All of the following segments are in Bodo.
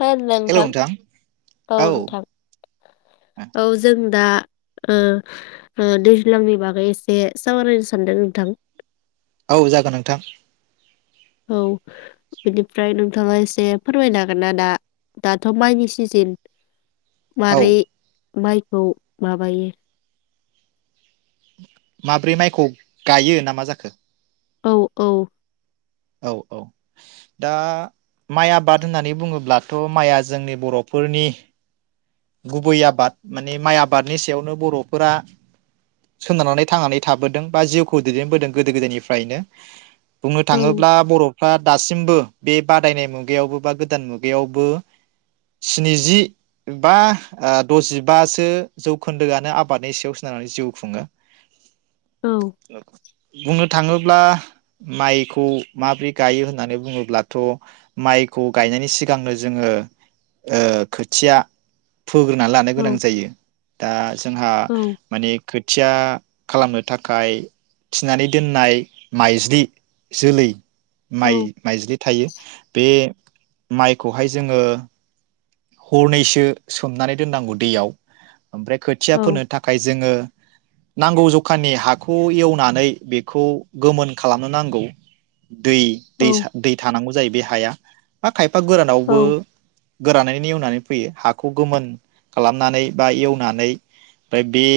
होनल' हेलौ नोंथां औ नोंथां औ जों दा ओ ओ दैज्लांनि बागै एसे सावरायनो सानदों नोंथां। औ जागोन नोंथां। औ बेनिफ्राय नोंथाङा एसे फोरमायनो हांगोन ना दा दाथ' माइनि सिजेन। औ मारै माइखौ माबायो। माब्रै माइखौ गायो ना मा जाखो? औ औ। औ औ दा माइ आबाद होननानै बुङोब्लाथ' माइआ जोंनि बर'फोरनि गुबै आबाद माने माइ आबादनि सायावनो बर'फोरा सोनारनानै थांनानै थाबोदों बा जिउखौ दैदेनबोदों गोदो गोदायनिफ्रायनो। बुंनो औ थाङोब्ला बर' फ्रा दासिमबो बे बादायनाय मुगायावबो बा गोदान मुगायावबो स्निजि बा आ दजिबासो जौखोन्दोआनो आबादनि सायाव [unintelligible] जिउ खुङो। औ [unintelligible] बुंनो थाङोब्ला माइखौ माब्रै गायो होननानै बुङोब्लाथ' माइखौ गायनायनि सिगांनो जोङो ओ खोथिया। फोग्रोना लानो गोनां औ जायो। दा। जोंहा औ माने खोथिया खालामनो थाखाय थिनानै दोननाय माइज्लि जोलै। औ माइ माइज्लि थायो बे माइखौहाय जोङो। हरनैसो सोमनानै दोननांगौ दैयाव। ओमफ्राय खोथिया औ फोनो थाखाय जोङो। नांगौ जखानि हाखौ एवनानै बेखौ गोमोन खालामनो नांगौ। दै औ दैसा दै थानांगौ। जाय बे हाया। खायफा गोरानावबो। औ गोरानै। नेवनानै फैयो हाखौ गोमोन खालामनानै बा एवनानै ओमफ्राय बे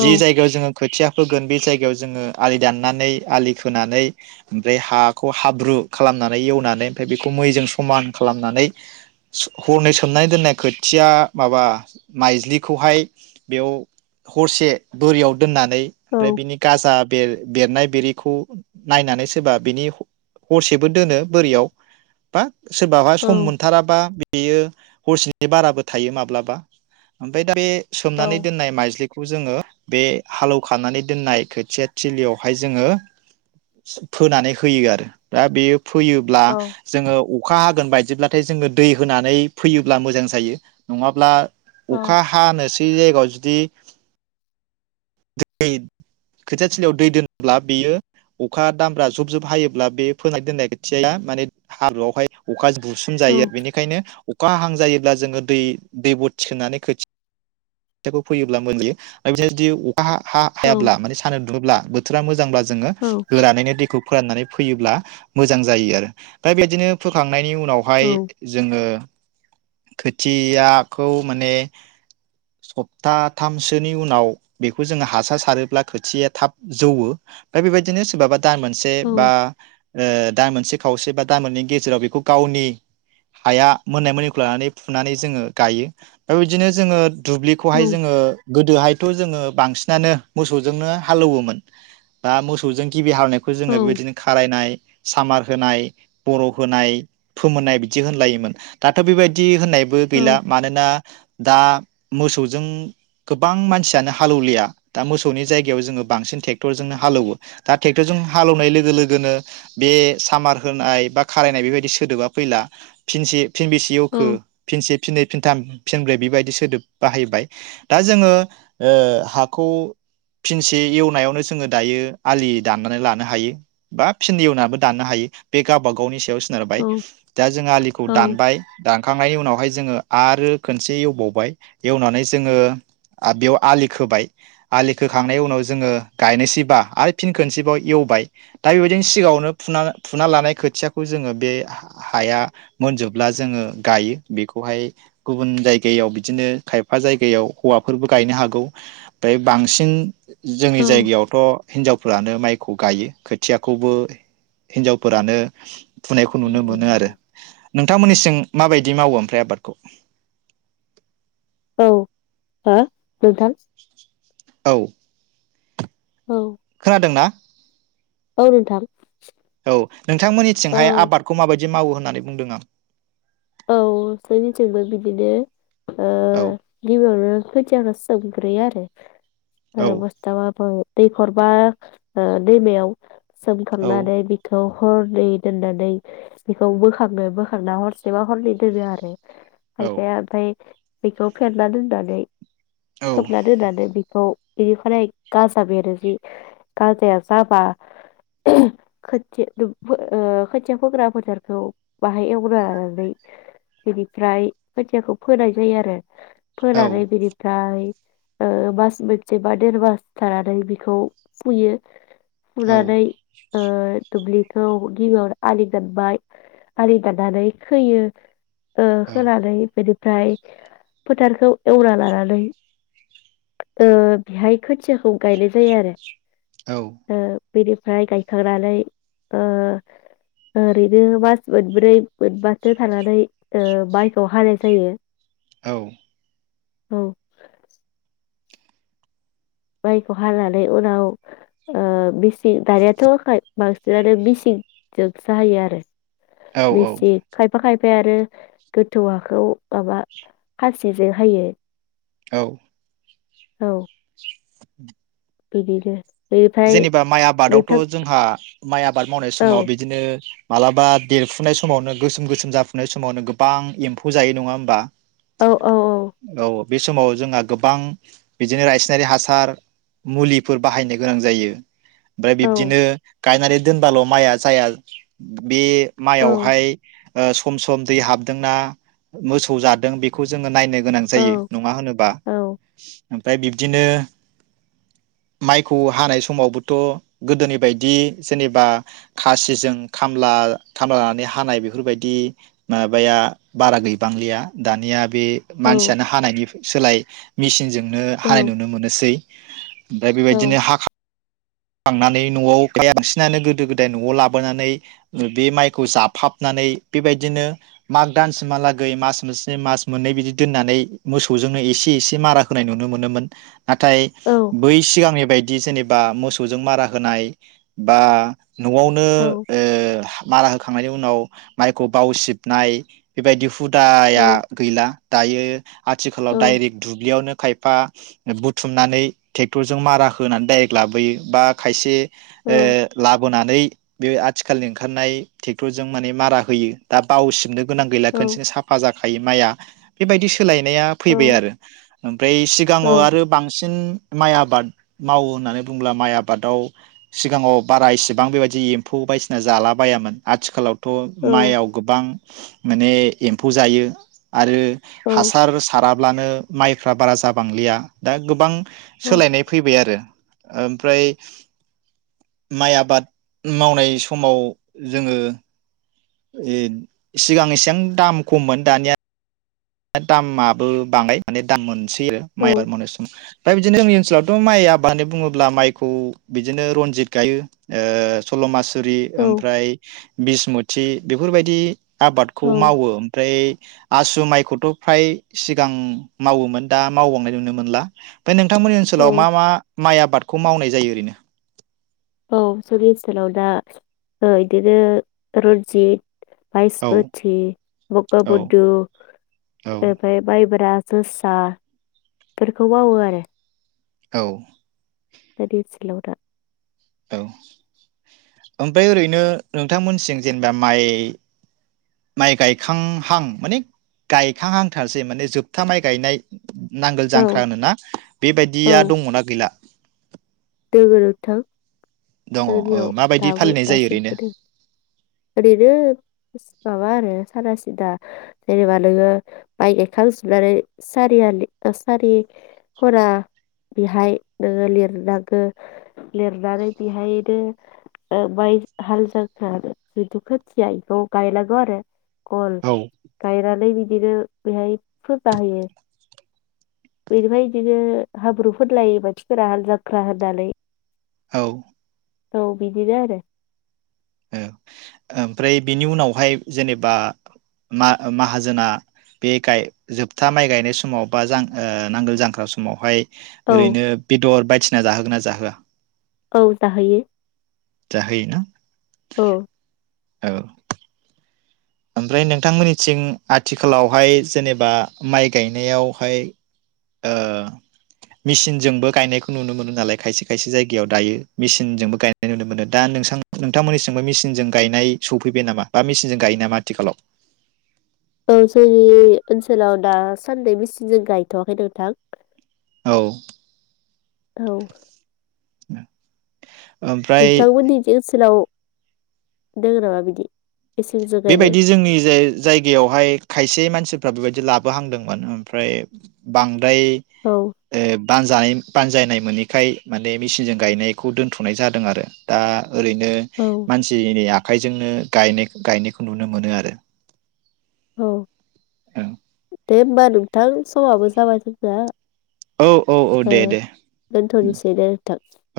जि जायगा जों खोथिया फोगोन बे जायगायाव जोङो आलि दाननानै आलि खोनानै ओमफ्राय हाखौ हाब्रु खालामनानै एवनानै ओमफ्राय बेखौ मैजों समान खालामनानै। हरनै सोमनाय दोननाय खोथिया माबा माइज्लिखौहाय बेव हरसे बोरियाव। दोननानै औ ओमफ्राय बिनि गाजा बेर बेरनाय बेरि खौ नायनानै सोरबा बिनि हरसेबो दोनो बोरियाव बा सोरबाहा सम मोनथाराबा। यो हरसेनि बाराबो थायो माब्लाबा ओमफ्राय दा बे। औ सोमनानै दोननाय माइज्लिखौ जोङो। बे हालौखांनानै दोननाय खोथिया थिलियावहाय जोङो फोनानै होयो आरो दा बेयो। फोयोब्ला जोङो अखा हागोन बाइद जोबब्लाथाय जोङो दै। होनानै फैयोब्ला मोजां जायो नङाब्ला अखा हानोसै जायगायाव जुदि दै खोथिया थिलियाव दै दोनोब्ला बेयो अखा दामब्रा जुब जुब हायोब्ला बे फोना दोननाय खोथिया माने हाब्रुआवहाय अखा बुसोम औ जायो बेनिखायनो अखा हां जायो। ब्ला जोङो दै दै बथिखोनानै खो [unintelligible] हा हा हा हायाब्ला माने सानदुं दुङोब्ला थोरा मोजांब्ला जोङो होनानैनो दैखौ फोराननानै फैयोब्ला मोजां जायो आरो दा बिदिनो फोखां नायनि उनावहाय औ जोङो। खोथियाखौ माने सप्ताथामसोनि उनाव बेखौ जोङो हासार सारोब्ला खोथिया थाब जौवो दा बेबायदिनो सोरबाबा दान मोनसे बा दान मोनसे खावसे बा दान मोननैनि गेजेराव बेखौ गावनि हाया मोननाय मोननिखौ लानानै फुनानै जोङो गायो बे बिदिनो जोङो दुब्लिखौहाय जोङो गोदोहायथ' जोङो बांसिनानो मोसौजोंनो हालौवोमोन बा मोसौजों गिबि हालेवनायखौ जोङो बेबायदिनो खारायनाय सामार होनाय बर' होनाय फोमोननाय बिदि होनलायोमोन दाथ' बेबायदि होननाय बो गैला मानोना दा मोसौजों गोबां मानसियानो हालौवलिया दा मोसौनि जायगायाव जोङो बांसिन टेक्टरजोंनो हालौवो दा टेक्टरजों हालौवनाय लोगो लोगोनो बे सामार होनाय बा खारायनाय बेबायदि सोदोबा फैला फिनसे फिन बेसे एवखो फिनसे फिनै फिन थाम फिनब्रै बेबायदि सोदोब बाहायबाय दा जोङो ओ हाखौ फिनसे एवनायावनो जोङो दायो आलि दाननानै लानो हायो बा फिन एवनानै दाननो हायो बे गावबा गावनि सायाव सोनारबाय दा जों आखौ औ दानबाय दानखांनायनि उनावहाय जोङो आरो खोनसे एवबावबाय एवनानै जोङो आ- बेयाव आलि खोबाय आलि खोखांनायनि उनाव जोङो गायनोसैबा आरो फिन खोनोसैबाव एवबाय दा बेबायदिनो सिगाङावनो फुना-फुना लानाय खोथियाखौ जोङो बे हा-हाया मोनजोबब्ला जोङो गायो बेखौहाय गुबुन जायगायाव बिदिनो खायफा जायगायाव हौवाफोरबो गायनो हागौ ओमफ्राय बांसिन औ जोंनि जायगायावथ' हिनजावफ्रानो माइ खौ गायो खोथियाखौबो हिनजावफोरानो फुनायखौ नुनो मोनो आरो। औ नोंथांमोननिसिं माबायदि मावो ओमफ्राय आबादखौ? औ हो नोंथां। औ। औ खोनादोंना? औ नोंथां [inaudible] औ औ नोंथांमोननिथिंहाय आबादखौ माबायदि मावो होननानै बुंदों आं। औ जोंनिथिंबो बिदिनो ओ औ गिबियावनो खोथियाखौ सोमग्रोयो आरो। ओ औ बस्थाबाबो दैखर बा ओ दैमायाव। सोमखांनानै बिखौ हरनै दोननानै बेखौ बोखाङो बोखांना हरस एबा हरनै दोनो आरो औ खायफाया ओफ्राय बेखौ फेरना दोननानै औ खोबना दोनानै बेखौ बेनिफ्राय गाजा बेरो जि गाजाया जाबा खोथि फो ओ खोथिया फोग्रा फोथारखौ बाहाय एवग्रोना नै बेनिफ्राय खोथियाखौ फोनाय जायो आरो औ फोनानै बिनिफ्राय ओ मास मोनसे बा देर मास थानानै बेखौ फुयो। औ फुनानै ओ दुब्लिखौ गिबियावनो आलि दानबाय आलि दाननानै खोयो। ओ होनानै बेदि ओमफ्राय फोथारखौ एवना लानानै ओ बेहाय खोथियाखौ गायनाय जायो आरो। ओ बेनिफ्राय गायखांनानै ओ ओरैनो मास मोनब्रै मोनबासो थानानै ओ माइखौ हानाय जायो। औ। औ। माइखौ हानानै उनाव ओ बिसि दानियाथ' आखाय बांसिनानो मिसिंजोंसो हायो आरो। औ मिसिं खायबा खाय ओमफ्राय आरो गोथौ हाखौ माबा खासिजों हायो। औ। औ। बिदिनो। बेनिफ्राय जेनेबा माइ आबादावथ' नोंथां जोंहा माइ आबाद मावनाय औ समाव बिदिनो मालाबा देरफुनाय समावनो गोसोम गोसोम जाफुनाय समावनो गोबां एम्फौ जायो नङा होमबा? औ औ औ बे समाव जोंहा गोबां बिदिनो रायसिनारि हासार मुलिफोर बाहायनो गोनां जायो। ओमफ्राय औ बिब्दिनो गायनानै दोनबाल' माइआ जाया बे औ माययाव हाय ओ सम-सम दै हाबदोंना मोसौ जादों बेखौ जोङो नायनो गोनां औ जायो नङा होनोबा औ ओमफ्राय बिब्दिनो माय खौ हानाय समाव बोथ‌' गोदोनि बायदि जेनेबा खासि जों खामला खामलानि हानाय बेफोरबायदि माबाया बारा गैबांलिया दानिया बे मानसियानो औ हानायनि सोलाय मेसिनजों नो हानाय औ नुनो मोनोसै‌ ओमफ्राय बेबादि औ बिदिनो हाखां नानै न'आव बांसिनानो गोदो गोदाय न'आव लाबोनानै बे माइखौ जाफाबनानै बेबायदिनो माग दानसिमहालागै मास मोनसे मास मोननै बिदि दोननानै मोसौजोंनो एसे एसे मारा होनाय नुनो मोनोमोन नाथाय औ बै सिगांनि बायदि जेनेबा मोसौजों मारा होनाय बा न'आवनो औ ओ मारा होखांनायनि उनाव माइखौ बावसिबनाय बेबायदि औ हुदाया गैला दायो आथिखालाव दडाइरेक्ट दुब्लियावनो खायफा बुथुमनानै टेक्टरजों मारा होनानै दडाइरेक्ट लाबोयो बा खायसे ओ‌ औ ला बोनानै बे आथिखालनि ओंखारनाय टेक्टरजों माने मारा होयो दा बावसिबनो गोनां गैला खोनसेनो साफा जाखायो माइआ बेबायदि सोलायनाया फैबाय आरो ओमफ्राय औ सिगाङाव आरो बांसिन माइ आबाद‌ मावो होननानै बुंब्ला माइ आबादाव सिगाङाव बारा इसेबां बेबायदि एम्फौ बायदिसिना जाला बायामोन आथिखालाव थ' औ माइआव गोबां माने एम्फौ जायो आरो औ हासार साराब्लानो माइ फ्रा बारा जाबांलिया दा गोबां औ सोलायनाय फैबाय आरो ओमफ्राय माइ आबाद मावनाय समाव जोङो सिगां एसेबां दाम खममोन दानिया‌ दामाबो बाङाय माने दाम मोन सै आरो माइ आबाद‌‌ औ मावनाय समाव‌ दा बिदिनो जोंनि ओनसोलाव ओनसोलावथ' माइ आबाद होननानै बुङोब्ला माइखौ बिदिनो रनजित गायो सल' मास रि औ ओमफ्राय बिसमु थि बेफोरबायदि आबादखौ औ मावो ओमफ्राय आसु माइखौ थ' फ्राय सिगां मावोमोन दा मावबावनाय नुनो मोनला बे नोंथांमोननि औ ओनसोलाव मा मा माइ आबादखौ मावनाय जायो ओरैनो औ जोंनि ओनसोलाव दा ओ इदिनो रन्जित औ बायसमोथि बग औ बुधु औ ओमफ्राय माइब्रा जोसाफोरखौ मावो आरो औ जोंनि ओनसोलाव दा औ ओमफाय ओरैनो नोंथांमोनसिं जेनेबा माइ माइ गायखांहां माने गायखांहांथारसै माने जोबथा माइ गायनाय नांगोल औ जांख्रा होनोना औ बेबायदिया दङना गैला? दोङो नोंथां दङ जोंनियाव माबायदि दाबो फालिनाय जायो दासिमबो ओरैनो? दों ओरैनो माबा आरो सादा सिदा जेनेबा नोङो माइ गायखांजोबनानै सारिया सारि खना बेहाय नोङो लिरनांगो लिरनानै बेहायनो माइ हाल जांख्रा होनो। जिहेथु खोथिया इखौ गायनांगौ आरो। गल औ गायनानै बिद बिदिनो बेहाय फुजा होयो बेनिफ्राय बिदिनो हाब्रु फोनलायो मानसिफोरा हाल जांख्रा होननानै। औ थ' बदिनो आरो ओमफ्राय बिनि उनावहाय जेनेबा मा माहाजोना बे गाय जोबथा माइ गायनाय समाव बा जा नांगोल जांख्रा समावहाय औ ओरैनो बेदर बायदिसिना जाहोगोना जा होआ औ जाहैयो जाहोयो‌ ना औ औ ओमफ्राय नोंथांमोननिथिं आथिखालावहाय जेनेबा माइ गायनायावहाय ओ मेसिनजोंबो गायनायखौ नुनो मोनो नालाय खायसे खायसे जायगायाव दायो मेसिनजोंबो गायनाय नुनो मोनो दा नोंसां नोंथांमोननिसिंबो मेसिनजों गायनाय सौफैबाय नामा बा मेसिनजों गायो नामा आ थिखालाव औ जोंनि ओनसोलाव दासान्दै मेसिनजों गायथवाखै नोंथां। औ औ [inaudible] नोंथांमोननि जे ओनसोलाव दोङो नामा बिदि मेचिनजों गायनाय बेबायदि जोंनि जाय जायगायावहाय खायसे मानसि फोरा बेबायदि लाबोहांदोंमोन ओमफ्राय बां दाय औ ओ बानजाय बानजायनाय मोनैखाय माने मेसिनजों गायनायखौ दोनथ'नाय जादों आरो दा ओरैनो औ मानसिनि आ आखाइजोंनो गायनाय गायनायखौ नुनो मोनो आरो। औ दे होनबा नों नोंथां समाबो जाबाय जोंना औ औ औ ओ दे दे दोनथ'नोसै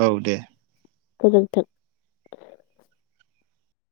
औ दे गोजोन्थों।